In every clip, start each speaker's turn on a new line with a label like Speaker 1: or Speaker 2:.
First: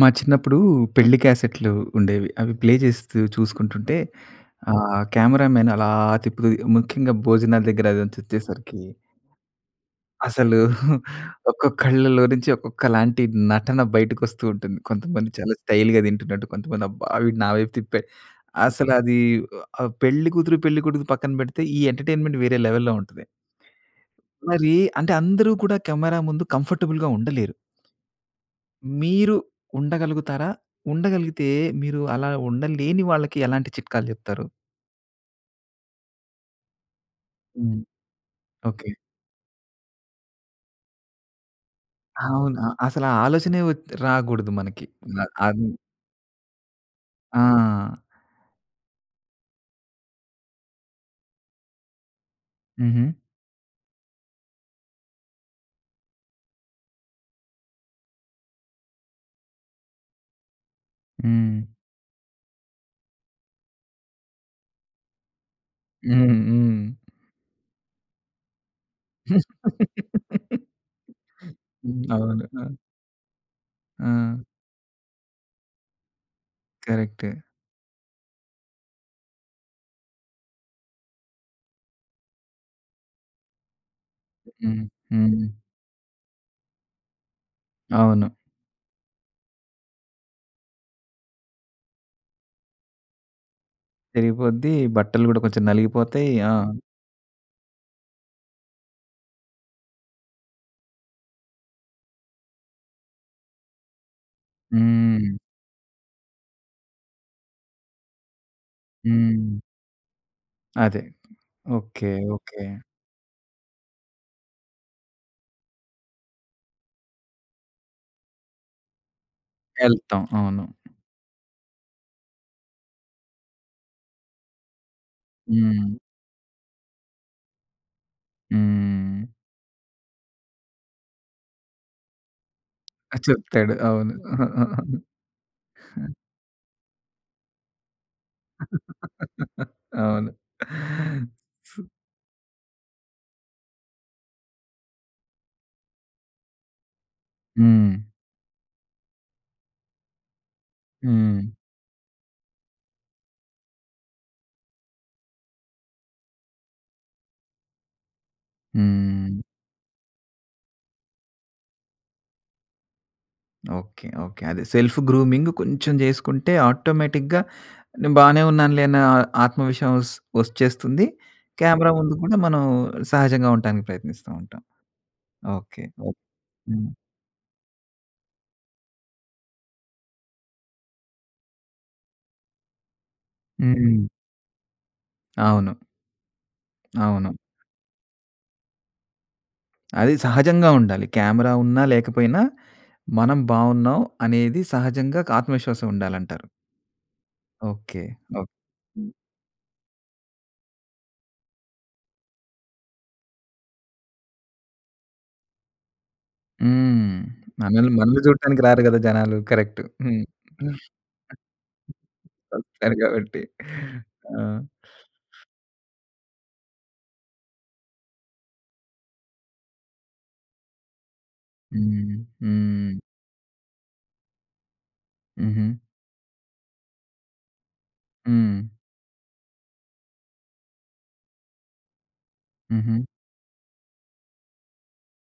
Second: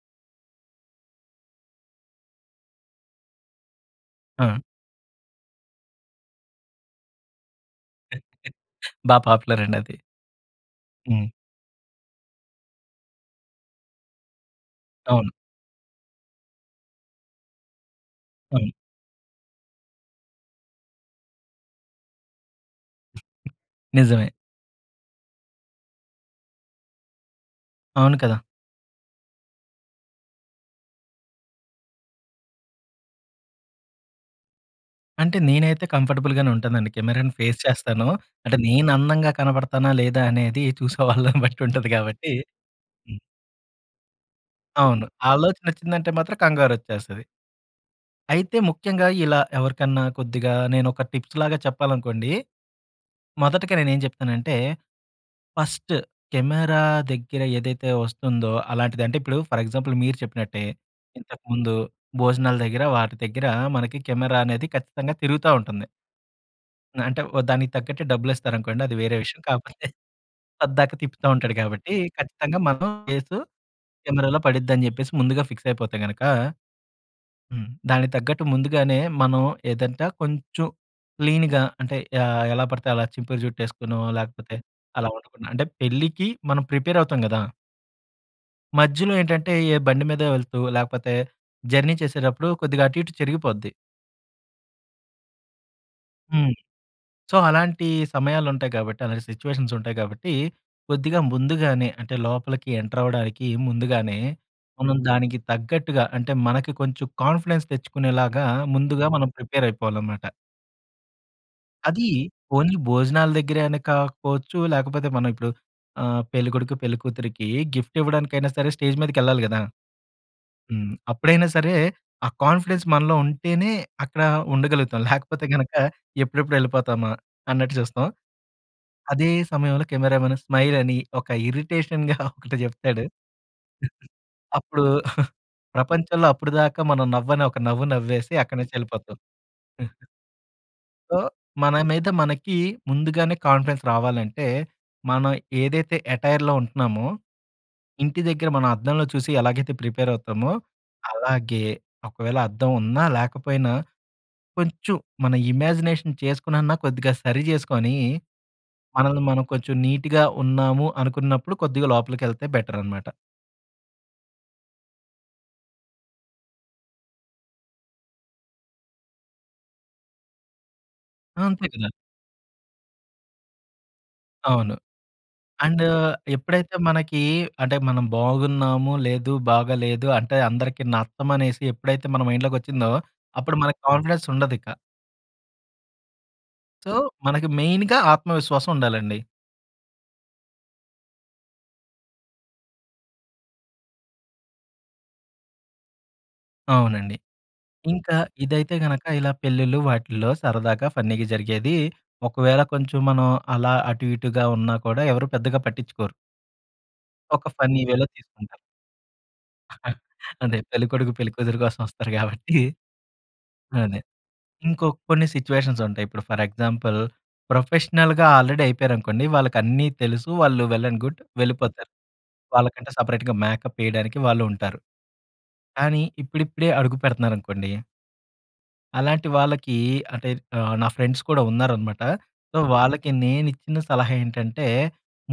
Speaker 1: మా చిన్నప్పుడూ, పెళ్ళి క్యాసెట్‌లు ఉండేవి. అవి ప్లే చేస్తూ చూసుకుంటుంటే,
Speaker 2: ఆ!
Speaker 1: ఆ కెమెరామెన్ అలా తిప్పుతూ, ముఖ్యంగా భోజనాల దగ్గర అదంతా వచ్చేసరికి
Speaker 2: బా పాపులర్ అండది.
Speaker 1: అసలు
Speaker 2: హ్మ్.
Speaker 1: ఒక్కక్కళ్ళలో నుంచి, ఒక్కొక్కలాంటి నటన బయటకొస్తూ ఉంటుంది. కొంతమంది
Speaker 2: అవును.
Speaker 1: చాలా స్టైల్‌గా దింటున్నట్టు. కొంతమంది అబ్బా! వీడు నా వైపు తిప్పాడు.
Speaker 2: అవును.
Speaker 1: అసలది ఒ ఆహ్, పెళ్ళి కూతురు, పెళ్ళికొడుకు పక్కన పెడితే, ఈ ఎంటర్టైన్మెంట్ వేరే లెవెల్‌లో ఉంటది.
Speaker 2: నిజమే!
Speaker 1: మరీ అంటే అందరూ కూడా, కెమెరా ముందు కంఫర్టబుల్‌గా ఉండలేరు.
Speaker 2: అవును కదా!
Speaker 1: మీరు ఉండగలుగుతారా? ఉండగలిగితే, మీరు అలా ఉండలేని వాళ్ళకి ఎలాంటి చిట్కాలు చెప్తారు?
Speaker 2: అంటే, నేనైతే కంఫర్టబుల్‍గానే ఉంటానండి. కెమెరాను ఫేస్
Speaker 1: హ్మ్.
Speaker 2: చేస్తాను. అంటే,
Speaker 1: ఓకే.
Speaker 2: నేనందంగా కనబడతానా లేదా అనేది, చూసే వాళ్ళని బట్టుంటది కాబట్టి
Speaker 1: అవునా. అసలు ఆ
Speaker 2: హ్మ్.
Speaker 1: ఆలోచనే వత్ రాకూడదు మనకి.
Speaker 2: అవును.
Speaker 1: న అవి
Speaker 2: ఆలోచనొచ్చిందంటే మాత్రం, కంగారొచ్చేస్తది.
Speaker 1: ఆ!
Speaker 2: అయితే, ముఖ్యంగా ఇలా ఎవరికన్నా కొద్దిగా నేనొక టిప్స్‌లాగా చెప్పాలనుకోండి.
Speaker 1: హుహు.
Speaker 2: మొదటిక నేనేం చెప్తనంటే, ఫస్ట్ కెమెరా దగ్గర ఏదైతే వస్తుందో, అలాంటిది. అంటే, ఇప్పుడు ఫర్ ఎగ్జాంపుల్ మీరు చెప్పినట్టే, ఇంతకు
Speaker 1: హ్మ్.
Speaker 2: ముందు భోజనాల దగ్గర, వాటి దగ్గర, మనకి కెమెరా అనేది, ఖచ్చితంగా తిరుగుతా ఉంటుంది.
Speaker 1: హ్మ్. హ్మ్.
Speaker 2: అంటే, వ దానికి తగ్గట్టే డబ్బులిస్తారనుకోండి. అది వేరే విషయం. కాపోతే, పద్దాక తిప్పుతా ఉంటాడు కాబట్టి,
Speaker 1: హ్మ్. అవును.
Speaker 2: ఖచ్చితంగా
Speaker 1: ఆ!
Speaker 2: మన ఫేసు
Speaker 1: ఆ!
Speaker 2: కెమెరాలో పడిద్దని చెప్పేసి, ముందుగా ఫిక్సయిపోతే గనక
Speaker 1: కరెక్టే.
Speaker 2: హ్మ్. దానికి తగ్గట్టు ముందుగానే మనం ఏదంట కొంచుం క్లీన్‌గా అంటే యాహ్! ఎలా పడితే అలా చింపురు జుట్టేసుకోనో లేకపోతే
Speaker 1: హ్మ్.
Speaker 2: అలా ఉండకుండ,
Speaker 1: హ్మ్.
Speaker 2: అంటే పెళ్ళికి మనం ప్రిపేరఅవుతాం గదా!
Speaker 1: అవును.
Speaker 2: మధ్యలో ఏంటంటే, ఏ బండి మీదో వెళ్తూ లేకపోతే జర్నీ చేసేటప్పుడు కొద్దిగా అటు, ఇటు చెరిగిపోద్ది.
Speaker 1: చెరిగిపోద్ది బట్టలు కూడా కొంచెం నలిగిపోతాయి.
Speaker 2: హ్మ్.
Speaker 1: ఆ!
Speaker 2: సో, అలాంటి సమయాలుంటాయి కాబట్టి, అలాంటి సిట్యుయేషన్స్ ఉంటాయి కాబట్టి, కొద్దిగా ముందుగానే అంటే లోపలికి ఎంటరవ్వడానికి ముందుగానే, మనం
Speaker 1: హ్మ్.
Speaker 2: దానికి తగ్గట్టుగా అంటే మనకి కొంచెం కాన్ఫిడెన్స్ తెచ్చుకునేలాగా ముందుగా మనం
Speaker 1: హ్మ్.
Speaker 2: ప్రిపేరయిపోవాలనమాట.
Speaker 1: అదే.
Speaker 2: అదీ,
Speaker 1: ఓకే, ఓకే.
Speaker 2: ఓన్లీ భోజనాల దగ్గరే అని కాకపోవచ్చు, లేకపోతే మనం ఇప్పుడు, ఆహ్, పెళ్ళికొడుకు, పెళ్ళికూతురికీ గిఫ్ట్ ఇవ్వడానికైనా సరే, స్టేజ్ మీదకెళ్ళాలి కదా!
Speaker 1: ఎళ్తాం. అవును.
Speaker 2: హ్మ్. అప్పుడైనా సరే, ఆ కాన్ఫిడెన్స్ మనలో ఉంటేనే అక్కడ ఉండగలుగుతాం. లేకపోతే గనక
Speaker 1: హ్మ్.
Speaker 2: ఎప్పుడెప్పుడు వెళ్ళిపోతామా, అన్నట్టు చూస్తాం.
Speaker 1: హ్మ్.
Speaker 2: అదే సమయంలో కెమెరామెన్ స్మైల్ అని ఒక ఇరిటెషన్‌గా ఒకటి చెప్తాడు.
Speaker 1: ఆ! చెప్తాడు. అవును.
Speaker 2: అప్పుడు, ప్రపంచంలో అప్పటిదాకా మనం నవ్వని ఒక నవ్వు నవ్వేసి, అక్కడి నుంచి ఎళ్ళిపోతాం.
Speaker 1: అవును.
Speaker 2: సో, మన మీద మనకి ముందుగానే కాన్ఫిడెన్స్ రావాలంటే, మనం ఏదైతే యటైర్‌లో ఉంటన్నామో,
Speaker 1: హ్మ్.
Speaker 2: ఇంటి దగ్గర మనం అద్దంలో చూసి ఎలాగైతే ప్రిపేర్ అవుతామో
Speaker 1: హ్మ్.
Speaker 2: అలాగే, ఒకవేళ అద్దం ఉన్నా, లేకపోయినా కొంచెం మన ఇమాజినేషన్ చేసుకునన్నా కొద్దిగా సరి చేసుకొనీ, మనల్ని
Speaker 1: హ్మ్.
Speaker 2: మనం కొంచెం నీట్‌గా ఉన్నాము, అనుకున్నప్పుడు కొద్దిగా లోపలికెళ్తే బెటరనమాట.
Speaker 1: ఓకే. ఓకే. అది సెల్ఫ్ గ్రూమింగ్ కొంచెం చేసుకుంటే ఆటోమేటిక్‌గా నే బానే ఉన్నానులే అనే ఆత్మ విశ్వసం వచ్చేస్తుంది.
Speaker 2: అంతే కదా!
Speaker 1: క్యామెరా ముందు కూడా మనం సహజంగా ఉంటానికి ప్రయత్నిస్తూ ఉంటాం.
Speaker 2: అవును.
Speaker 1: ఓకే.
Speaker 2: And
Speaker 1: okay.
Speaker 2: ఎప్పుడైతే
Speaker 1: హ్మ్.
Speaker 2: మనకి అంటే, మనం బాగున్నాము లేదు, బాగా లేదు అంటే అందరికి నచ్చం అనేసి ఎప్పుడైతే మన మైండ్‌లోకొచ్చిందో అప్పుడు మనకు
Speaker 1: హ్మ్.
Speaker 2: కాన్ఫిడెన్స్ ఉండదిక.
Speaker 1: అవును.
Speaker 2: సో,
Speaker 1: అవును.
Speaker 2: మనకి మెయిన్‌గా ఆత్మవిశ్వాసం ఉండాలండి.
Speaker 1: అది సహజంగా ఉండాలి. క్యామెరా ఉన్నా, లేకపోయినా మనం బావున్నాం అనేది సహజంగా ఒక ఆత్మవిశ్వాసం ఉండాలంటారు.
Speaker 2: అవునండి.
Speaker 1: ఓకే.
Speaker 2: ఇంకా
Speaker 1: ఓకే.
Speaker 2: ఇదైతే గనక
Speaker 1: హ్మ్.
Speaker 2: ఇలా పెళ్ళిళ్ళు వాటిల్లో సరదాగా ఫన్నీగా జరిగేది, ఒకవేళ కొంచెం మనం అలా అటు, ఇటుగా ఉన్నా కూడా ఎవరు పెద్దగా పట్టిచ్చుకోరు.
Speaker 1: హ్మ్.
Speaker 2: ఒక ఫన్ని
Speaker 1: మనల్ని,
Speaker 2: వేలో
Speaker 1: మనల్ని
Speaker 2: తీసుకుంటారు.
Speaker 1: చూడటానికి రారు కదా! జనాలు. కరెక్టు. హ్మ్.
Speaker 2: అంటే పెళ్ళికొడుకు, పెళ్లి కూతురు కోసం వస్తారు కాబట్టి.
Speaker 1: వస్తారు కాబట్టి
Speaker 2: అదే.
Speaker 1: ఆ!
Speaker 2: ఇంకో కొన్ని సిట్యుయేషన్స్ ఉంటాయి. ఇప్పుడు ఫర్ ఎగ్జాంపుల్ ప్రొఫెషనల్‌గా ఆల్రెడీ అయిపోయారనుకోండి, వాళ్ళకి అన్నీ తెలుసు. వాళ్ళు వెల్ అండ్ గుడ్. వెళ్ళిపోతారు.
Speaker 1: హ్మ్.
Speaker 2: వాళ్ళకంటే
Speaker 1: హ్మ్.
Speaker 2: సెపరేట్‌గా మేకప్ ఏయడానికి వాళ్ళుంటారు.
Speaker 1: హుహు.
Speaker 2: కానీ, ఇప్పుడిప్పుడే అడుగు పెడుతున్నారనుకోండి
Speaker 1: హ్మ్.
Speaker 2: అలాంటి వాళ్ళకీ, అంటే ఆహ్, నా ఫ్రెండ్స్ కూడా ఉన్నారనమాట. సో
Speaker 1: హుహు.
Speaker 2: వాళ్ళకి నేను ఇచ్చిన సలహా ఏంటంటే,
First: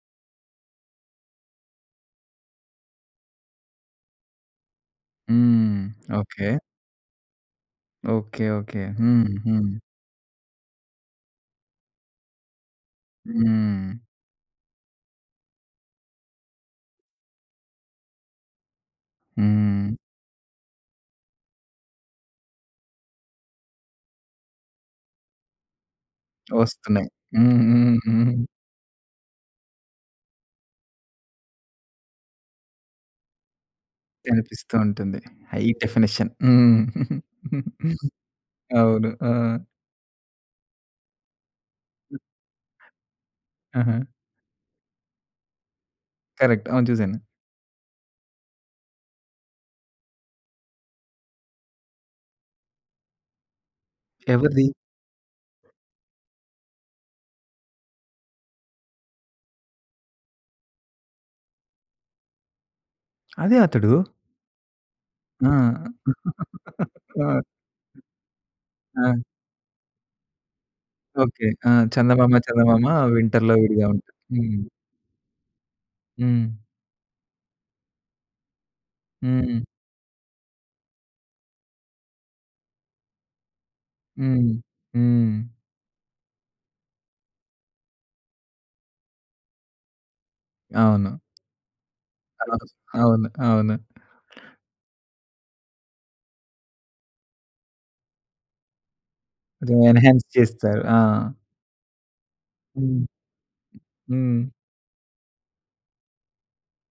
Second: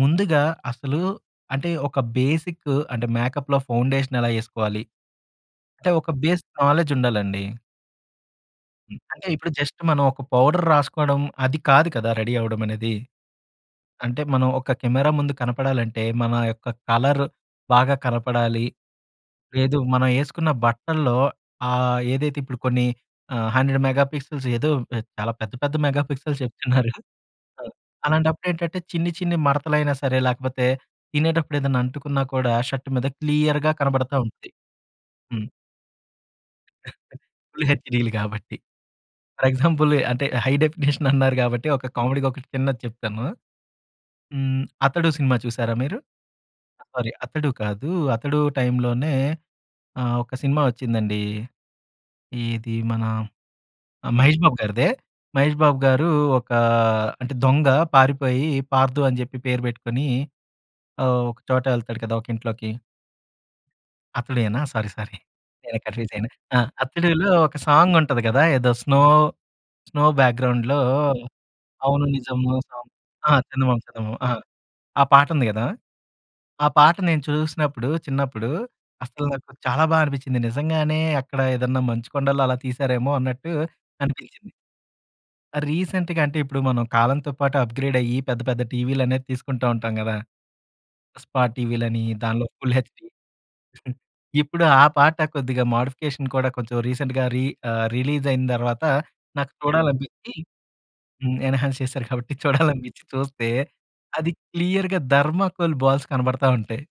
Speaker 2: ముందుగా అసలు అంటే ఒక బేసిక్ అంటే, మేకప్‌లో ఫౌండేషన్ ఎలా ఎసుకోవాలి.
Speaker 1: హ్మ్.
Speaker 2: అంటే ఒక
Speaker 1: ఓకె.
Speaker 2: బేసిక్ నాలెడ్జ్ ఉండాలండి.
Speaker 1: Okay, okay. హ్మ్,
Speaker 2: అంటే ఇప్పుడు
Speaker 1: హ్మ్.
Speaker 2: జస్ట్ మనం ఒక పౌడర్ రాసుకోవడం అది కాదు కదా రెడీ అవ్వడం అనేది.
Speaker 1: హ్మ్.
Speaker 2: అంటే మనం ఒక కెమెరా ముందు కనపడాలంటే మన యొక్క కలర్ బాగా కనపడాలి లేదు,
Speaker 1: హ్మ్.
Speaker 2: మనం వేసుకున్న బట్టల్లో ఆహ్, ఏదైతే ఇప్పుడు కొన్ని 100 మెగా పిక్సెల్స్ ఏదో చాలా పెద్ద పెద్ద మెగా పిక్సెల్స్ చెప్తున్నారు.
Speaker 1: వస్తున్నాయి. హ్మ్. హ్మ్. హ్మ్.
Speaker 2: అలాంటప్పుడు ఏంటంటే చిన్ని చిన్ని మడతలు అయినా సరే లేకపోతే తినేటప్పుడు ఏదైనా అంటుకున్నా కూడా షర్ట్ మీద క్లియర్‌గా కనబడతా ఉంటుంది.
Speaker 1: కనిపిస్తూ ఉంటుంది.
Speaker 2: హ్మ్.
Speaker 1: High definition. హ్మ్ హ్మ్.
Speaker 2: ఫుల్ హెచ్‌డిలు గాబట్టి.
Speaker 1: అవును ఆ!
Speaker 2: ఫర్ ఎగ్జాంపుల్ అంటే హై డెఫినిషన్ అన్నారు గాబట్టి ఒక కామెడీగ ఒకటి చిన్నది చెప్తాను.
Speaker 1: ఆహా!
Speaker 2: హ్మ్, 'అతడు' సినిమా చూసారా మీరు?
Speaker 1: కరెక్ట్. అవును
Speaker 2: సారీ
Speaker 1: చూసాను.
Speaker 2: అతడు కాదు అతడు టైంలోనే ఆహ్, ఒక సినిమా ఒచ్చిందండి. ఏది మన, మహేష్ బాబు
Speaker 1: ఎవరిది?
Speaker 2: గారిదే, మహేష్ బాబు గారు ఒక అంటే దొంగ పారిపోయి పార్దు అని చెప్పి పేరు పెట్టుకొని ఒక చోట వెళ్తాడు కదా. ఒక ఇంట్లోకి.
Speaker 1: అదే అతడు.
Speaker 2: అతడేనా? సారీ. సారీ.
Speaker 1: ఆ!
Speaker 2: నేనె కన్ఫ్యూజ్ అయ్యాను. ఆ!
Speaker 1: ఆ!
Speaker 2: 'అతడులో' ఒక సాంగ్ ఉంటుంది కదా! ఏదో స్నో
Speaker 1: ఆ!
Speaker 2: స్నో బ్యాక్‌గ్రౌండ్‌లో
Speaker 1: ఓకే. ఆ!
Speaker 2: 'అవును
Speaker 1: చందమామ,
Speaker 2: నిజము'
Speaker 1: చందమామ
Speaker 2: సాంగ్ ఆ!
Speaker 1: వింటర్‌లో
Speaker 2: 'చందమామ,
Speaker 1: విడిగా ఉంటది.
Speaker 2: చందమామ' ఆ!
Speaker 1: హ్మ్.
Speaker 2: ఆ పాటుంది కదా!
Speaker 1: హ్మ్.
Speaker 2: ఆ పాట నేను చూసినప్పుడు, చిన్నప్పుడు, అసలు నాకు
Speaker 1: హ్మ్.
Speaker 2: చాలా బా అనిపించింది. నిజంగానే అక్కడ ఏదన్నా మంచు కొండల్లో అలా తీశారేమో అన్నట్టు
Speaker 1: హ్మ్.
Speaker 2: అనిపించింది.
Speaker 1: హ్మ్.
Speaker 2: రీసెంట్‌గా అంటే, ఇప్పుడు మనం కాలంతో పాటు అప్‌గ్రేడ్ అయ్యి పెద్ద, పెద్ద టీవీలు అనేవి తీసుకుంటూ ఉంటాం కదా!
Speaker 1: అవును.
Speaker 2: స్పాట్ టీవీలని దాంట్లో
Speaker 1: అవును.
Speaker 2: ఫుల్ హెచ్‍డీ
Speaker 1: అవును. అవును.
Speaker 2: ఇప్పుడు ఆ పాట కొద్దిగా మోడిఫికేషన్ కూడా కొంచెం రీసెంట్‌గా రీ ఆహ్, రిలీజ్ అయిన తర్వాత నాకు
Speaker 1: కొంచెం ఎన్హాన్స్
Speaker 2: చూడాలనిపించి
Speaker 1: చేస్తారు. ఆ!
Speaker 2: హ్మ్. ఎన్‌హాన్స్ చేసారు కాబట్టి
Speaker 1: హ్మ్.
Speaker 2: చూడాలనిపించి చూస్తే, అది
Speaker 1: హ్మ్.
Speaker 2: క్లియర్‌గా థర్మాకోల్ బాల్స్ కనబడతా ఉంటాయి.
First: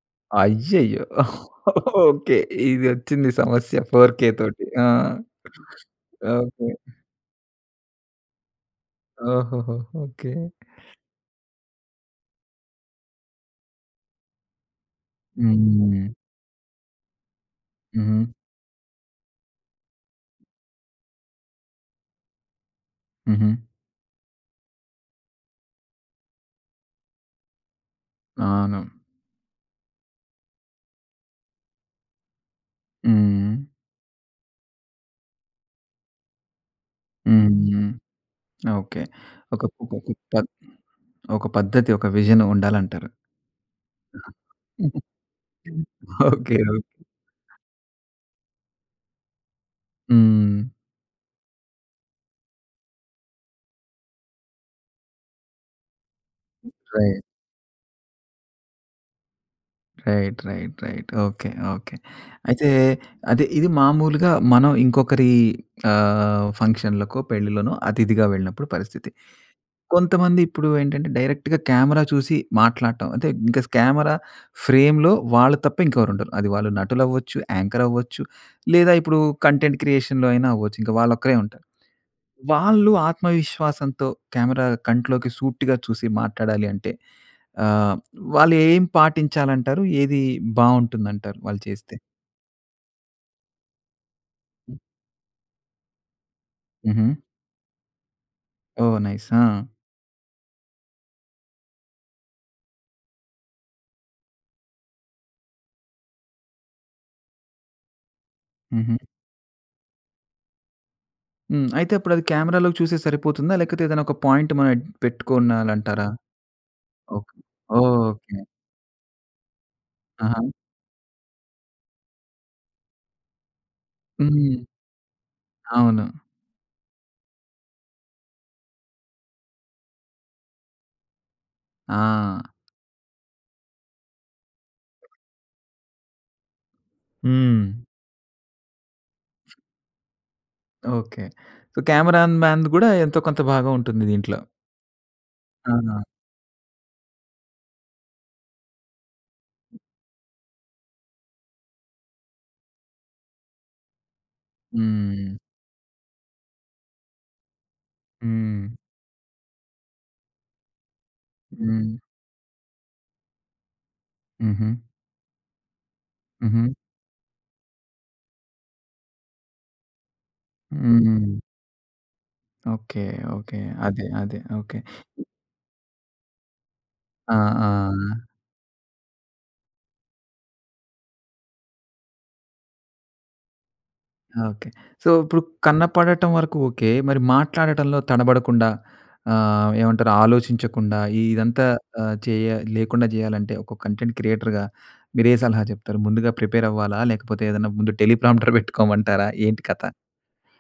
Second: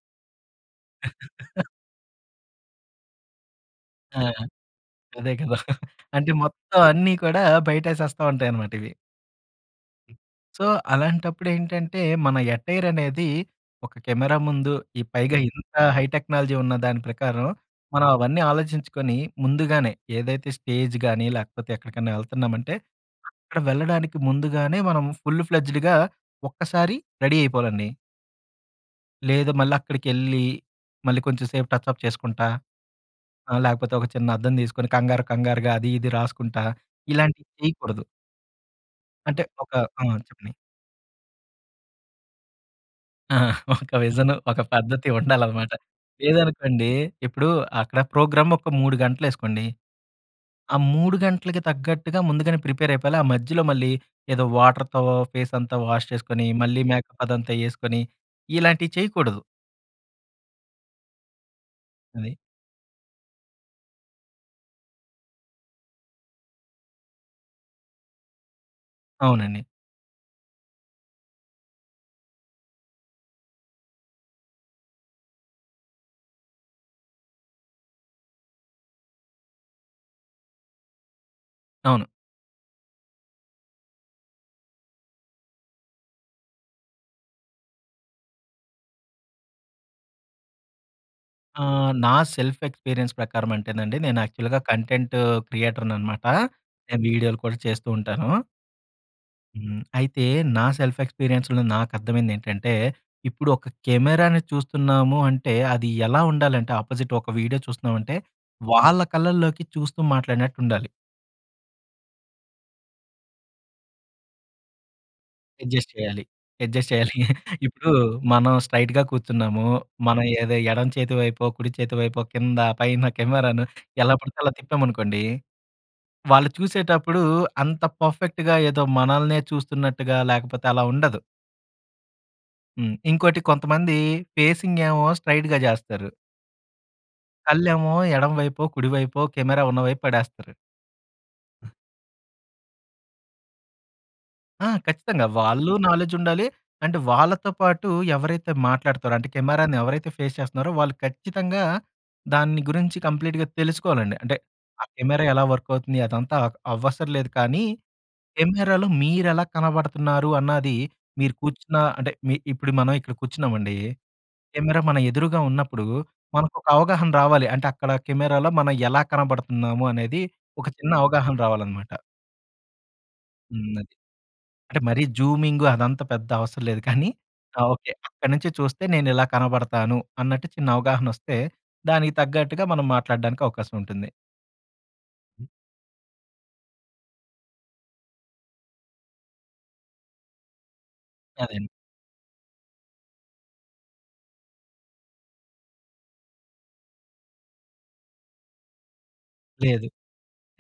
Speaker 1: అయ్యయ్యో! ఓకే. ఇదొచ్చింది సమస్య ఫోర్
Speaker 2: ఆ!
Speaker 1: కే తోటి. ఆ!
Speaker 2: అదే కదా! అంటే,
Speaker 1: ఓకే.
Speaker 2: మొత్తం అన్నీ కూడా బయటేసేస్తా ఉంటాయన్నమాట ఇవి.
Speaker 1: ఓహోహో! ఓకే.
Speaker 2: సో, అలాంటప్పుడేంటంటే, మన ఎటైర్ అనేది ఒక కెమెరా ముందు ఈ పైగా ఇంత హై
Speaker 1: హ్మ్.
Speaker 2: టెక్నాలజీ ఉన్న దాని ప్రకారం మనం
Speaker 1: హుహు.
Speaker 2: అవన్నీ ఆలోచించుకొని ముందుగానే ఏదైతే స్టేజ్‌గాని, లేకపోతే ఎక్కడికన్నా ఎళ్తన్నామంటే
Speaker 1: హుహు.
Speaker 2: అక్కడ వెళ్ళడానికి ముందుగానే మనం ఫుల్‌ప్లేజెడ్‌గా ఒక్కసారి రెడీ అయిపోవాలండి.
Speaker 1: అవును.
Speaker 2: లేదు మళ్ళక్కడికెళ్ళి, మళ్ళీ కొంచెం సేపు టచ్ అప్ చేసుకుంటా, ఆహ్,
Speaker 1: హ్మ్.
Speaker 2: లేకపోతే ఒక చిన్న అద్దం తీసుకొని, కంగారు కంగారుగా అది ఇది రాసుకుంటా,
Speaker 1: హ్మ్,
Speaker 2: ఇలాంటివి
Speaker 1: హ్మ్.
Speaker 2: చేయకూడదు.
Speaker 1: ఓకె.
Speaker 2: అంటే
Speaker 1: ఒక
Speaker 2: ఒక
Speaker 1: ఒక
Speaker 2: ఆ!
Speaker 1: పద్ద
Speaker 2: చెప్పండి.
Speaker 1: ఒక పద్ధతి, ఒక విజన్ ఉండాలంటారు.
Speaker 2: ఆ! ఒక విజన్, ఒక పద్ధతి ఉండాలనమాట.
Speaker 1: ఓకె,
Speaker 2: లేదనుకోండి,
Speaker 1: ఓకె.
Speaker 2: ఇప్పుడు అక్కడ ప్రోగ్రామ్ ఒక 3 గంటలు ఏసుకోండి.
Speaker 1: హ్మ్.
Speaker 2: ఆ 3 గంటలకి తగ్గట్టుగా ముందుగానే ప్రిపేర్ అయిపోవాలి. ఆ మధ్యలో మళ్ళీ, ఏదో వాటర్‌తో ఫేస్ అంతా వాష్ చేసుకొని, మళ్ళీ మేకప్
Speaker 1: రైట్.
Speaker 2: అదంతా వేసుకొని, ఇలాంటివి చేయకూడదు.
Speaker 1: Right, right, right. Okay, okay.
Speaker 2: అది.
Speaker 1: అయితే అదే ఇది మామూలుగా మనం ఇంకొకరి ఆహ్, ఫంక్షన్‌లకో, పెళ్ళిలోనో అతిథిగా వెళ్ళినప్పుడు పరిస్థితి.
Speaker 2: అవునండి.
Speaker 1: కొంతమంది ఇప్పుడు ఏంటంటే, డైరెక్ట్‌గా కెమెరా చూసి మాట్లాడటం అంటే, ఇంక కెమెరా ఫ్రేమ్‌లో వాళ్ళు తప్ప ఇంకెవరు ఉండరు. అది వాళ్ళు నటులవ్వచ్చు, యాంకర్ అవ్వచ్చు, లేదా ఇప్పుడు కంటెంట్ క్రియేషన్‌లో అయినా అవ్వచ్చు. ఇంకా వాళ్ళు ఒక్కరే ఉంటారు.
Speaker 2: అవును.
Speaker 1: వాళ్ళు ఆత్మవిశ్వాసంతో కెమెరా కంట్లోకి సూటిగా చూసి మాట్లాడాలి అంటే, ఆహ్, వాళ్ళు ఏం పాటించాలంటారు? ఏది బాగుంటుంది అంటారు? వాళ్ళు
Speaker 2: ఆహ్,
Speaker 1: చేస్తే.
Speaker 2: నా సెల్ఫ్ ఎక్స్పీరియన్స్ ప్రకారం అంటేనండి, నేను యాక్చువల్‌గా కంటెంట్ క్రియేటర్‍ననమాట. నేను
Speaker 1: హుహు.
Speaker 2: వీడియోలు కూడా చేస్తూ ఉంటాను.
Speaker 1: ఓహ్! నైస్ ఆ!
Speaker 2: హ్మ్. అయితే నా సెల్ఫ్ ఎక్స్‌పీరియన్స్‌లో నాకర్థమైంది ఏంటంటే, ఇప్పుడు ఒక కెమెరాని చూస్తున్నాము అంటే, అది ఎలా ఉండాలంటే అపోజిట్ ఒక వీడియో చూస్తున్నామంటే, వాళ్ళ
Speaker 1: హుహు.
Speaker 2: కళ్ళల్లోకి చూస్తూ మాట్లాడినట్టు ఉండాలి.
Speaker 1: హ్మ్. అయితే అప్పుడది కెమెరాలోకి చూస్తే సరిపోతుందా లేకతే ఏదైనా ఒక పాయింట్ మనం ఎడ్
Speaker 2: అడ్జస్ట్
Speaker 1: పెట్టుకునాలంటారా?
Speaker 2: చేయాలి. అడ్జస్ట్ చేయాలి.
Speaker 1: ఓకే.
Speaker 2: ఇప్పుడు
Speaker 1: ఓహ్! ఓకే.
Speaker 2: మనం స్ట్రెయిట్‌గా కూర్చున్నాము. మనం
Speaker 1: అహా!
Speaker 2: ఏదో ఎడమ చేతి వైపో, కుడి చేతి వైపో, కింద, పైన కెమెరాను ఎలా పడితే అలా
Speaker 1: హ్మ్.
Speaker 2: తిప్పామనుకోండి,
Speaker 1: అవును.
Speaker 2: వాళ్ళు చూసేటప్పుడు అంత పర్ఫెక్ట్‌గా ఏదో మనల్నే చూస్తున్నట్టుగా లేకపోతే అలా ఉండదు.
Speaker 1: ఆ!
Speaker 2: హ్మ్. ఇంకోటి కొంతమంది ఫేసింగ్ ఏమో స్ట్రైట్‌గా జేస్తారు.
Speaker 1: హ్మ్.
Speaker 2: కళ్ళేమో ఎడమవైపో, కుడివైపో కెమెరా ఉన్నవైపు పడేస్తారు.
Speaker 1: ఓకే. సో, కెమెరా‌‌న్‌మెన్‌ది గూడా, ఎంతో కొంత భాగం ఉంటుంది దీంట్లో.
Speaker 2: ఆ! ఖచ్చితంగా. వాళ్ళు
Speaker 1: అవునా!
Speaker 2: నాలెడ్జ్ ఉండాలి, అండ్ వాళ్ళతో పాటు ఎవరైతే మాట్లాడుతారో, అంటే కెమెరాని ఎవరైతే ఫేస్ చేస్తున్నారో వాళ్ళు ఖచ్చితంగా దాన్ని గురించి కంప్లీట్‌గా తెలుసుకోవాలండి. అంటే, ఆ కెమెరా
Speaker 1: హ్మ్.
Speaker 2: ఎలా వర్క్ అవుతుంది అదంతా అవసరలేదు కానీ
Speaker 1: హ్మ్.
Speaker 2: కెమెరాలో మీరెలా కనబడుతున్నారు అన్నది మీరు కూర్చున్న
Speaker 1: హ్మ్.
Speaker 2: అంటే మీ ఇప్పుడు మనం ఇక్కడ కూర్చున్నామండి,
Speaker 1: హుహు.
Speaker 2: కెమెరా మన ఎదురుగా ఉన్నప్పుడు మనకు ఒక
Speaker 1: హుహు.
Speaker 2: అవగాహన రావాలి అంటే, అక్కడ కెమెరాలో మనం ఎలా కనబడుతున్నాము అనేది ఒక చిన్న అవగాహన
Speaker 1: హ్మ్.
Speaker 2: రావాలనమాట.
Speaker 1: Okay, okay.
Speaker 2: హ్మ్. అది.
Speaker 1: అదే, అదే. ఓకే.
Speaker 2: అంటే, మరి జూమింగు అదంతా పెద్ద అవసరం లేదు కానీ,
Speaker 1: ఆ!
Speaker 2: ఆహ్, ఓకే.
Speaker 1: ఆ!
Speaker 2: అక్కడి నుంచి చూస్తే నేనిలా కనబడతాను, అన్నట్టు చిన్న అవగాహన వస్తే, దానికి తగ్గట్టుగా మనం మాట్లాడడానికి అవకాశం ఉంటుంది.
Speaker 1: ఓకే. సో, ఇప్పుడు కన్నపడటం వరకు ఓకే. మరి మాట్లాడటంలో తనబడకుండా ఆహ్, ఏమంటారు ఆలోచించకుండా
Speaker 2: అదే
Speaker 1: ఇదంతా
Speaker 2: అండి.
Speaker 1: ఆహ్, చేయా లేకుండా చేయాలంటే, ఒక కంటెంట్ క్రియేటర్‌గా, మీరే సలహా చెప్తారు. ముందుగా ప్రిపేరవ్వాలా? లేకపోతే ఏదైనా ముందు టెలీ ప్రాంప్టర్ పెట్టుకోమంటారా? ఏంటి
Speaker 2: లేదు.
Speaker 1: కథ!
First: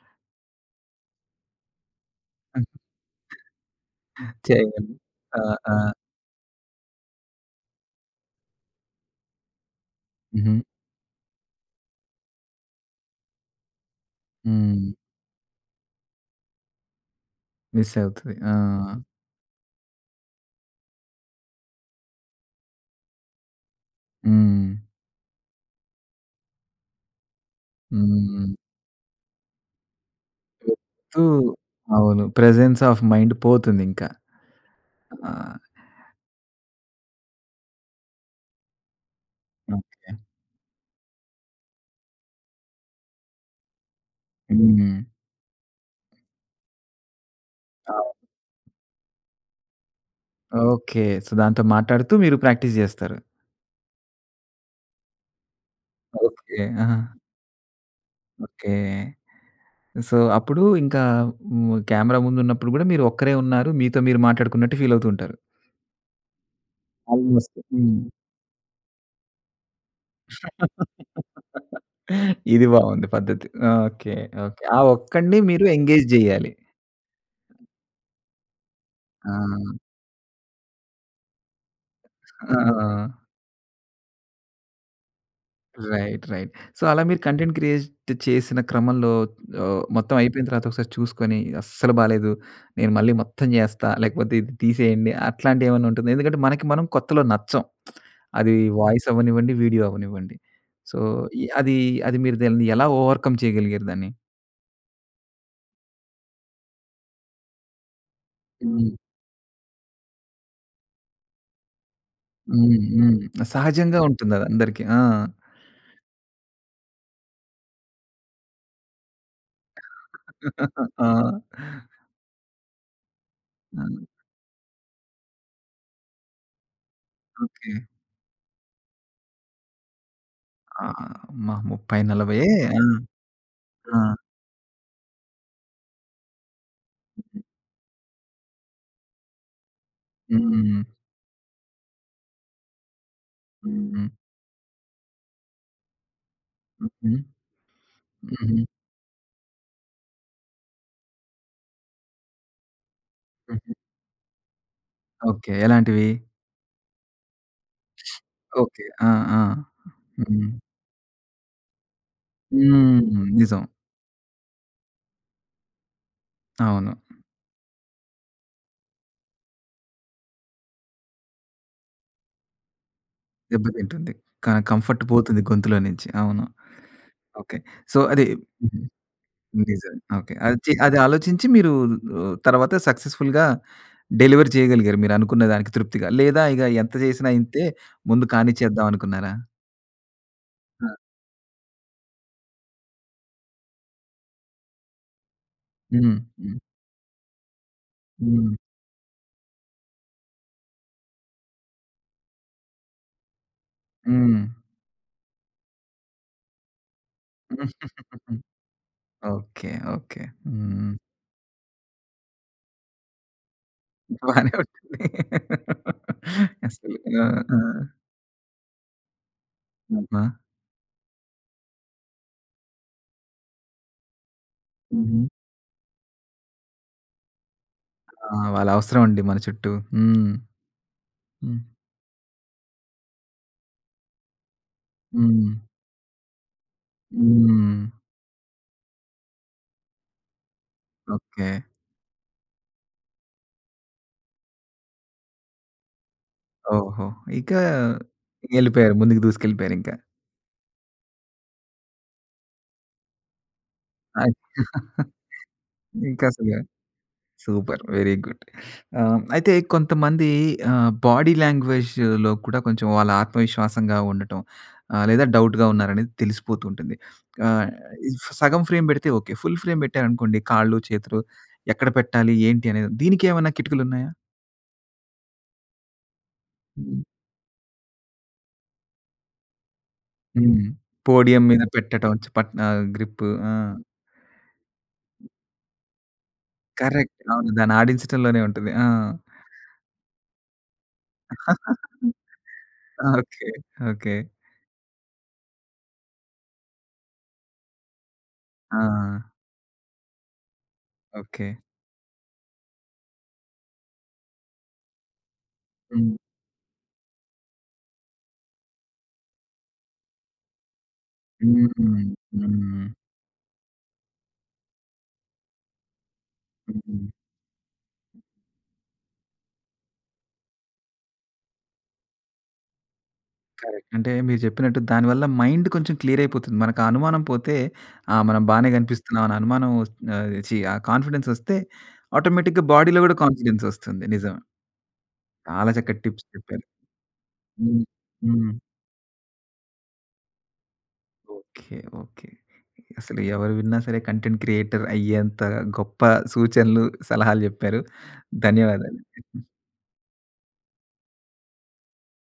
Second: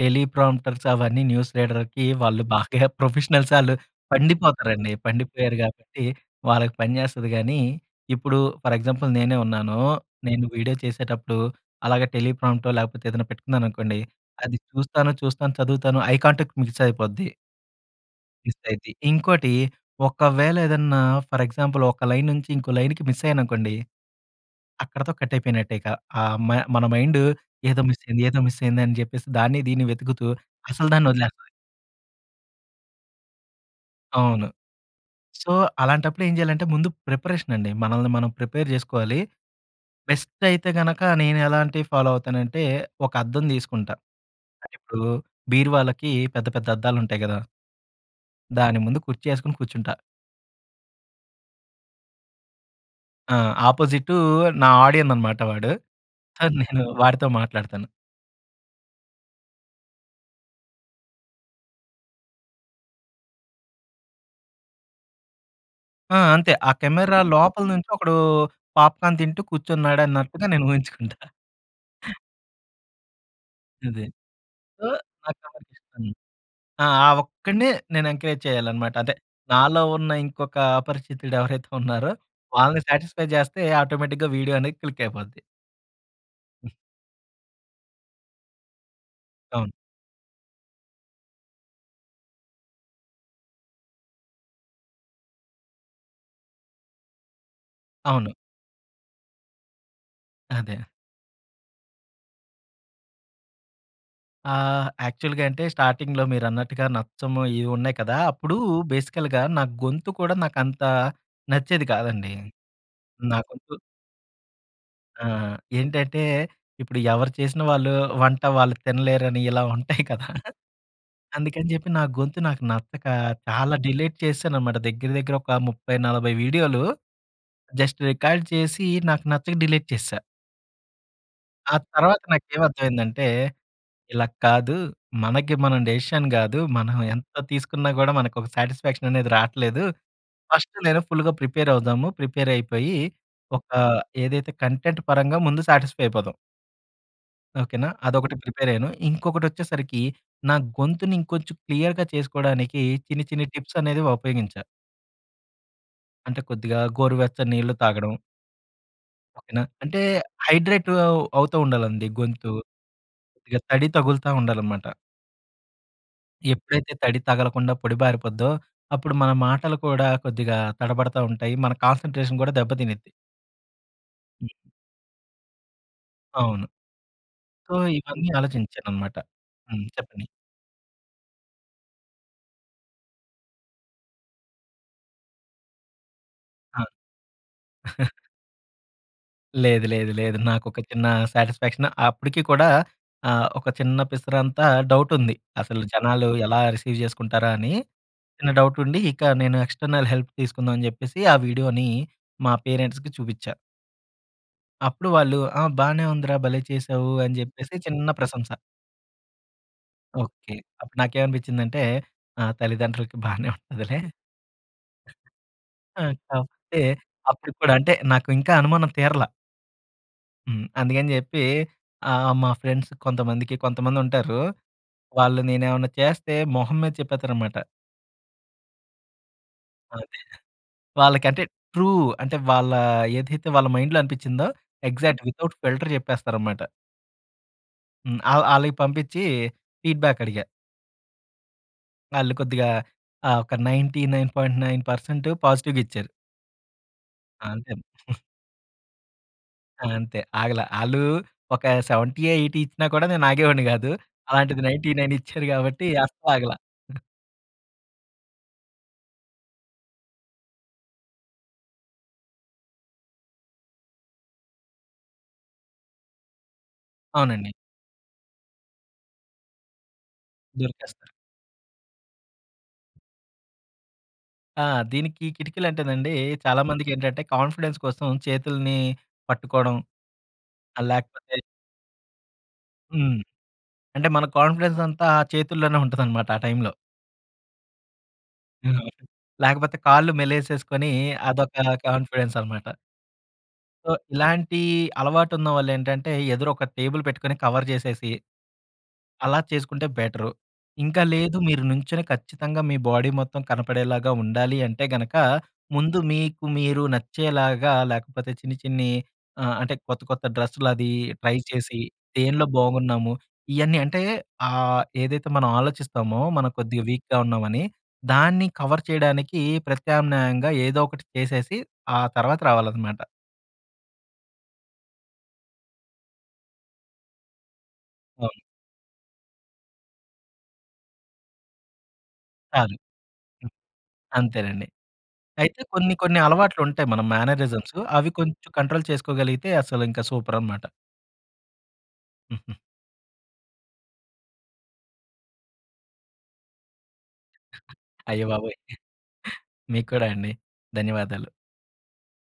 Speaker 2: టెలీ ప్రాంప్టర్స్ అవన్నీ న్యూస్ రీడర్‌కి వాళ్ళు
Speaker 1: హ్మ్.
Speaker 2: బాగా ప్రొఫెషనల్సాళ్ళు పండిపోతారండి.
Speaker 1: చేయమని. ఆ!
Speaker 2: పండిపోయారు,
Speaker 1: ఆ!
Speaker 2: కాబట్టి వాళ్ళకి పనిచేస్తది గానీ, ఇప్పుడు ఫర్ ఎగ్జాంపుల్ నేనే ఉన్నాను. నేను
Speaker 1: హుహు.
Speaker 2: వీడియో చేసేటప్పుడు, అలాగా టెలీ ప్రాంప్టో, లేకపోతే ఏదన్న పెట్టుకున్నాననుకోండి, అది
Speaker 1: హ్మ్.
Speaker 2: చూస్తాను, చూస్తాను చదువుతాను ఐ కాంటాక్ట్ మిస్ అయిపోద్ది.
Speaker 1: మిస్ అవుతది.
Speaker 2: మిస్ అయిద్ది.
Speaker 1: ఆ!
Speaker 2: ఇంకోటి, ఒకవేళ ఏదన్నా ఫర్ ఎగ్జాంపుల్ ఒక లైన్ నుంచి ఇంకో లైన్‌కి మిసయ్యాననుకోండి.
Speaker 1: హ్మ్.
Speaker 2: అక్కడితో కట్టయిపోయినట్టే ఇక, ఆహ్, మ మన మైండు ఏదో మిస్ అయ్యింది, ఏదో
Speaker 1: హ్మ్.
Speaker 2: మిస్ అయింది అని చెప్పేసి దాన్ని, దీన్ని వెతుకుతూ అసలు దాన్ని
Speaker 1: తు
Speaker 2: వదిలేస్తది.
Speaker 1: అవును ప్రెజెన్స్ ఆఫ్ మైండ్ పోతుందింకా.
Speaker 2: అవును.
Speaker 1: ఆ
Speaker 2: సో, అలాంటప్పుడేం చేయాలంటే, ముందు ప్రిపరేషనండి, మనల్ని మనం ప్రిపేర్ చేసుకోవాలి.
Speaker 1: ఓకే.
Speaker 2: బెస్టయితే గనక, నేను ఎలాంటివి ఫాలో అవుతానంటే, ఒక అద్దం తీసుకుంటా. ఇప్పుడు
Speaker 1: హ్మ్.
Speaker 2: బీరువాలకి పెద్ద, పెద్ద అద్దాలుంటయి కదా!
Speaker 1: అవును.
Speaker 2: దాని ముందు కుర్చీ ఏసుకొని కూర్చుంటా.
Speaker 1: ఓకె. సొ, దాంతో మాట్లాడుతూ మీరు ప్రాక్టీస్ చేస్తారు.
Speaker 2: ఆ! ఆపోజిటు నా ఆడియన్ అనమాట వాడు. So,
Speaker 1: okay.
Speaker 2: నేను
Speaker 1: ఆ!
Speaker 2: వాడితో మాట్లాడతాను.
Speaker 1: ఓకె. సో, అప్పుడు ఇంకా హ్మ్. కెమెరా ముందు ఉన్నప్పుడు కూడా మీరు ఒక్కరే ఉన్నారు. మీతో మీరు మాట్లాడుకున్నట్టు ఫీల్ అవుతూ ఉంటారు.
Speaker 2: ఆ! అంతే ఆ కెమెరా
Speaker 1: ఆల్‌మోస్ట్
Speaker 2: లోపల నుంచి
Speaker 1: హ్మ్.
Speaker 2: ఒకడు పాప్‌కార్న్ తింటూ కూర్చున్నాడు అన్నట్టుగా నేను ఊహించుకుంటా.
Speaker 1: ఇది బావుంది పద్ధతి. ఆ!
Speaker 2: అదే
Speaker 1: ఓకె. ఓకె. ఆ
Speaker 2: సొ,
Speaker 1: ఒక్కడిని మీరు ఎంగేజ్
Speaker 2: [unintelligible]
Speaker 1: చేయాలి.
Speaker 2: ఆ! ఒక్కడినే నేను ఎంకరేజ్ చేయాలనమాట. అంతే
Speaker 1: ఆ!
Speaker 2: నాలో ఉన్న ఇంకొక అపరిచితుడు ఎవరైతే ఉన్నారో వాళ్ళని
Speaker 1: ఆ!
Speaker 2: సాటిస్ఫై చేస్తే, ఆటోమేటిక్‌గా వీడియో అనేది క్లిక్ అయిపోద్ది.
Speaker 1: Right, right.
Speaker 2: హ్మ్.
Speaker 1: సో, అలా మీరు కంటెంట్ క్రియేట్ చేసిన క్రమంలో
Speaker 2: అవును.
Speaker 1: ఆహ్, మొత్తం అయిపోయిన తర్వాత ఒకసారి చూసుకొని అస్సలు బాలేదు. నేను మళ్ళీ మొత్తం చేస్తా. లేకపోతే ఇది తీసేయండి. అట్లాంటివి ఏమన్నా ఉంటుందా? ఎందు కంటే మనకి మనం కొత్తలో నచ్చం.
Speaker 2: అవును.
Speaker 1: అది వాయిస్ అవ్వనివ్వండి, వీడియో అవ్వనివ్వండి.
Speaker 2: అదే. అ
Speaker 1: సో, ఇ అది అది మీరు దాన్ని ఎలా ఓవర్‌కమ్ చేయగలిగారు దాన్ని?
Speaker 2: ఆహ్, యాక్చువల్‌గా అంటే స్టార్టింగ్‌లో మీరన్నట్టుగా నచ్చము ఏవో ఉన్నాయి కదా! అప్పుడు
Speaker 1: హ్మ్.
Speaker 2: బేసికల్‌గా నా గొంతు కూడా నాకు అంత నచ్చేది కాదండి.
Speaker 1: హ్మ్. హ్మ్.
Speaker 2: నా గొంతు
Speaker 1: సహజంగా ఉంటుంది. అది అందరికి ఆ!
Speaker 2: ఆ! ఏంటంటే ఇప్పుడు ఎవరు చేసిన వాళ్ళు వంట వాళ్ళు తినలేరని ఇలా ఉంటాయి కదా!
Speaker 1: ఆ!
Speaker 2: అందుకని చెప్పి, నా గొంతు నాకు నచ్చక చాలా
Speaker 1: ఆ!
Speaker 2: డిలీట్ చేశాననమాట. దగ్గర, దగ్గర ఒక 30, 40 వీడియోలు
Speaker 1: ఓకె.
Speaker 2: జస్ట్ రికార్డ్ చేసి నాకు నచ్చక డిలీట్ చేసేసా.
Speaker 1: ఆ! అమ్మ!
Speaker 2: ఆ
Speaker 1: ముప్పై
Speaker 2: తర్వాత
Speaker 1: నలభైయే!
Speaker 2: నాకేం
Speaker 1: హ్మ్.
Speaker 2: అర్థమైందంటే,
Speaker 1: ఆ!
Speaker 2: "ఇలా కాదు మనకి మనం డిసిషన్ కాదు. మనం ఎంత తీసుకున్నా కూడా మనకు ఒక సాటిస్ఫాక్షన్ అనేది రావట్లేదు. ఫస్ట్
Speaker 1: హ్మ్.
Speaker 2: నేను ఫుల్‌గా ప్రిపేర్ అవుదాము, ప్రిపేర్ అయిపోయి ఒక
Speaker 1: హ్మ్.
Speaker 2: ఏదైతే కంటెంట్ పరంగా ముందు సాటిస్‌ఫై అయిపోదాం".
Speaker 1: హుహు.
Speaker 2: ఓకేనా! అదొకటి
Speaker 1: హుహు.
Speaker 2: ప్రిపేర్ అయ్యాను. ఇంకొకటి వచ్చేసరికి నా గొంతుని ఇంకొంచెం క్లియర్‌గా చేసుకోవడానికి చిన్ని చిన్ని
Speaker 1: హుహు.
Speaker 2: టిప్స్ అనేవి ఉపయోగించా.
Speaker 1: ఓకే. ఎలాంటివి?
Speaker 2: అంటే కొద్దిగా గోరువెచ్చ నీళ్లు తాగడం.
Speaker 1: ఓకే. ఆ! ఆ!
Speaker 2: ఓకేనా! అంటే
Speaker 1: హ్మ్.
Speaker 2: హైడ్రేట్ అవ్ అవుతూ ఉండాలండి గొంతు.
Speaker 1: హ్మ్.
Speaker 2: కొద్దిగా
Speaker 1: నిజం.
Speaker 2: తడి తగులుతా ఉండాలన్నమాట. ఎప్పుడైతే
Speaker 1: అవును.
Speaker 2: తడి తగలకుండా పొడి బారిపోద్దో, అప్పుడు మన మాటలు కూడా కొద్దిగా తడబడతా ఉంటాయి. మన కాన్సంట్రేషన్ కూడా దెబ్బ తినిద్ది.
Speaker 1: దెబ్బతింటుంది. కానీ, కంఫర్ట్ పోతుంది గొంతులో నుంచి అవును.
Speaker 2: అవును.
Speaker 1: ఓకే.
Speaker 2: సో,
Speaker 1: సొ, అది
Speaker 2: ఇవన్నీ ఆలోచించానన్నమాట. హ్మ్
Speaker 1: నిజమే.
Speaker 2: చెప్పండి.
Speaker 1: ఓకే. అదొచ్చి అది ఆలోచించి మీరు రు తర్వాత సక్సెస్ఫుల్‌గా డెలివర్ చేయగలిగారు మీరు అనుకున్న దానికి తృప్తిగా లేదా ఇగ
Speaker 2: ఆ!
Speaker 1: ఎంత చేసినా ఇంతే ముందు కానిచ్చేద్దాం అనుకున్నారా?
Speaker 2: లేదు, లేదు, లేదు. నాకొక
Speaker 1: ఆ!
Speaker 2: చిన్న సాటిస్ఫాక్షన్ అప్పటికి కూడా ఆహ్, ఒక చిన్న పిసరంతా డౌట్ ఉంది. అసలు
Speaker 1: హ్మ్.
Speaker 2: జనాలు ఎలా
Speaker 1: హ్మ్.
Speaker 2: రిసీవ్ చేసుకుంటారా అని చిన్న
Speaker 1: హ్మ్.
Speaker 2: డౌట్ ఉండి ఇక నేను ఎక్స్టర్నల్ హెల్ప్ తీసుకుందాం అని చెప్పేసి ఆ వీడియోని మా పేరెంట్స్‌కి చూపిచ్చా.
Speaker 1: హ్మ్.
Speaker 2: అప్పుడు వాళ్ళు ,"ఆ! బాగానే ఉందిరా భలే చేసావు" అని చెప్పేసి చిన్న ప్రశంస.
Speaker 1: ఓకే. ఓకే.
Speaker 2: ఓకే.
Speaker 1: హ్మ్. హ్మ్.
Speaker 2: అప్పుడు నాకేమనిపించిందంటే, ఆ తల్లిదండ్రులకి బానే ఉంటదిలే
Speaker 1: బానే ఉంటుంది
Speaker 2: ఆ! కాకపోతే,
Speaker 1: అసలు. ఆ!
Speaker 2: అప్పుడు
Speaker 1: ఆ!
Speaker 2: కూడా అంటే, నాకు ఇంకా అనుమానం తీరల.
Speaker 1: అబ్బా!
Speaker 2: హ్మ్. అందుకని చెప్పి ఆహ్, మా ఫ్రెండ్స్ కొంతమందికి కొంతమందుంటారు.
Speaker 1: హుహు.
Speaker 2: వాళ్ళు నేనేమన్నా చేస్తే మొహం మీద చెప్పేత్తారనమాట.
Speaker 1: ఆ! వాళ్ళ అవసరం అండి మన చుట్టూ.
Speaker 2: అదే.
Speaker 1: హ్మ్.
Speaker 2: వాళ్ళకంటే,
Speaker 1: హ్మ్.
Speaker 2: ట్రూ. అంటే, వాళ్ళ ఏదైతే వాళ్ళ మైండ్‌లో అనిపించిందో, యక్సాక్ట్ విత్అవుట్
Speaker 1: హ్మ్.
Speaker 2: ఫిల్టర్ చెప్పేస్తారన్నమాట.
Speaker 1: హ్మ్.
Speaker 2: హ్మ్. ఆ ఆళ్ళవి పంపించి ఫీడ్ బ్యాక్ అడిగా.
Speaker 1: ఓకే.
Speaker 2: ఆళ్ళు కొద్దిగా ఆహ్, ఒక 99.9% పాజిటివ్‌గా ఇచ్చారు.
Speaker 1: ఓహో!
Speaker 2: ఆ!
Speaker 1: ఇక
Speaker 2: అంతే.
Speaker 1: ఎళ్ళిపోయారు. ముందుకు దూసుకెళ్ళిపోయారు
Speaker 2: ఆ!
Speaker 1: ఇంకా.
Speaker 2: అంతే. ఆగల. ఆళ్ళు ఒక 70, 80 ఇచ్చినా కూడా నేను ఆగేవాడిని కాదు.
Speaker 1: అయ్యో!
Speaker 2: అలాంటిది, నైంటీ నైన్ ఇచ్చారు కాబట్టి
Speaker 1: ఇంకా
Speaker 2: అస్సలాగల.
Speaker 1: అసలు సూపర్! Very good. ఆ! అయితే కొంతమంది ఆహ్, బాడీ లాంగ్వేజ్‌లో కూడా కొంచెం వాళ్ళ ఆత్మవిశ్వాసంగా ఉండటం, ఆహ్, లేదా డౌట్‌గా ఉన్నారనేది తెలిసిపోతూ ఉంటుంది.
Speaker 2: అవునండి.
Speaker 1: ఆహ్, సగం ఫ్రేమ్ పెడితే ఓకే. ఫుల్ ఫ్రేమ్ పెట్టారనుకోండి కాళ్ళు,
Speaker 2: దొరికేస్తారా.
Speaker 1: చేతులు ఎక్కడ పెట్టాలి? ఏంటి అనేది దీనికేమన్నా కిటికలున్నాయా?
Speaker 2: ఆ! దీనికి కిటికీలంటేనండి, చాలామందికేంటంటే కాన్ఫిడెన్స్ కోసం చేతుల్ని పట్టుకోవడం,
Speaker 1: హ్మ్.
Speaker 2: ఆహ్, లేకపోతే
Speaker 1: పోడియం మీద పెట్టడం చె పట్టన
Speaker 2: హ్మ్.
Speaker 1: గ్రిప్. ఆ!
Speaker 2: అంటే మన కాన్ఫిడెన్స్ అంతా ఆ చేతుల్లోనే ఉంటదన్నమాట, ఆ టైంలో.
Speaker 1: కరెక్ట్. అవును దాన్ని ఆడించడంలోనే ఉంటది. ఆ!
Speaker 2: లేకపోతే కాళ్ళు మెలేసేసుకొని అదొక కాన్ఫిడెన్స్ అనమాట.
Speaker 1: Okay,
Speaker 2: so,
Speaker 1: okay.
Speaker 2: ఇలాంటి అలవాటున్నవాళ్లేంటంటే, ఎదురు ఒక టేబుల్ పెట్టుకొని కవర్ చేసేసి
Speaker 1: ఆ!
Speaker 2: అలా చేసుకుంటే బెటరు. ఇంకా లేదు
Speaker 1: ఓకె.
Speaker 2: మీరు నించొని ఖచ్చితంగా, మీ బాడీ మొత్తం కనపడేలాగా ఉండాలి అంటే గనక, ముందు
Speaker 1: హ్మ్.
Speaker 2: మీకు మీరు నచ్చేలాగా, లేకపోతే చిన్ని చిన్ని ఆహ్, అంటే కొత్త కొత్త డ్రెస్సులది ట్రై
Speaker 1: హ్మ్,
Speaker 2: చేసి,
Speaker 1: హ్మ్.
Speaker 2: దేనిలో
Speaker 1: హ్మ్.
Speaker 2: బాగున్నాము? ఇయన్నీ అంటే ఆహ్, ఏదైతే మనం ఆలోచిస్తామో, మనం కొద్దిగా వీక్‍గా ఉన్నామని. దాన్ని కవర్ చేయడానికి ప్రత్యామ్నాయంగా ఏదో ఒకటి చేసేసి, ఆ తర్వాత రావాలనమాట.
Speaker 1: కరెక్ట్. అంటే మీరు చెప్పినట్టు, దాని వల్ల మైండ్ కొంచెం క్లియర్ అయిపోతుంది. మనకు ఆ అనుమానం పోతే, ఆ!
Speaker 2: అవును.
Speaker 1: మనం బానే కనిపిస్తున్నాం అని అనుమానం వస్తు ఆహ్, ఛీ! ఆ కాన్ఫిడెన్స్ వస్తే, ఆటోమేటిక్‌గా
Speaker 2: కాదు.
Speaker 1: బాడీలో కూడా
Speaker 2: హ్మ్,
Speaker 1: కాన్ఫిడెన్స్ వస్తుంది నిజం.
Speaker 2: అంతేనండి. అయితే
Speaker 1: చాలా
Speaker 2: కొన్ని
Speaker 1: చక్కటి
Speaker 2: కొన్ని
Speaker 1: టిప్స్ చెప్పారు.
Speaker 2: అలవాట్లుంటాయి మన మ్యానరిజమ్సు.
Speaker 1: హ్మ్.
Speaker 2: అవి కొంచెం
Speaker 1: హ్మ్.
Speaker 2: కంట్రోల్ చేసుకోగలిగితే, అసలు ఇంకా సూపర్ అనమాట.
Speaker 1: ఓకె. ఓకె. అసలు ఎవరు విన్న సరే కంటెంట్ క్రియేటర్ అయ్యేంత గొప్ప సూచనలు, సలహాలు చెప్పారు.
Speaker 2: అయ్యబాబోయ్!
Speaker 1: ధన్యవాదాలు.
Speaker 2: మీక్కూడా అండి. ధన్యవాదాలు.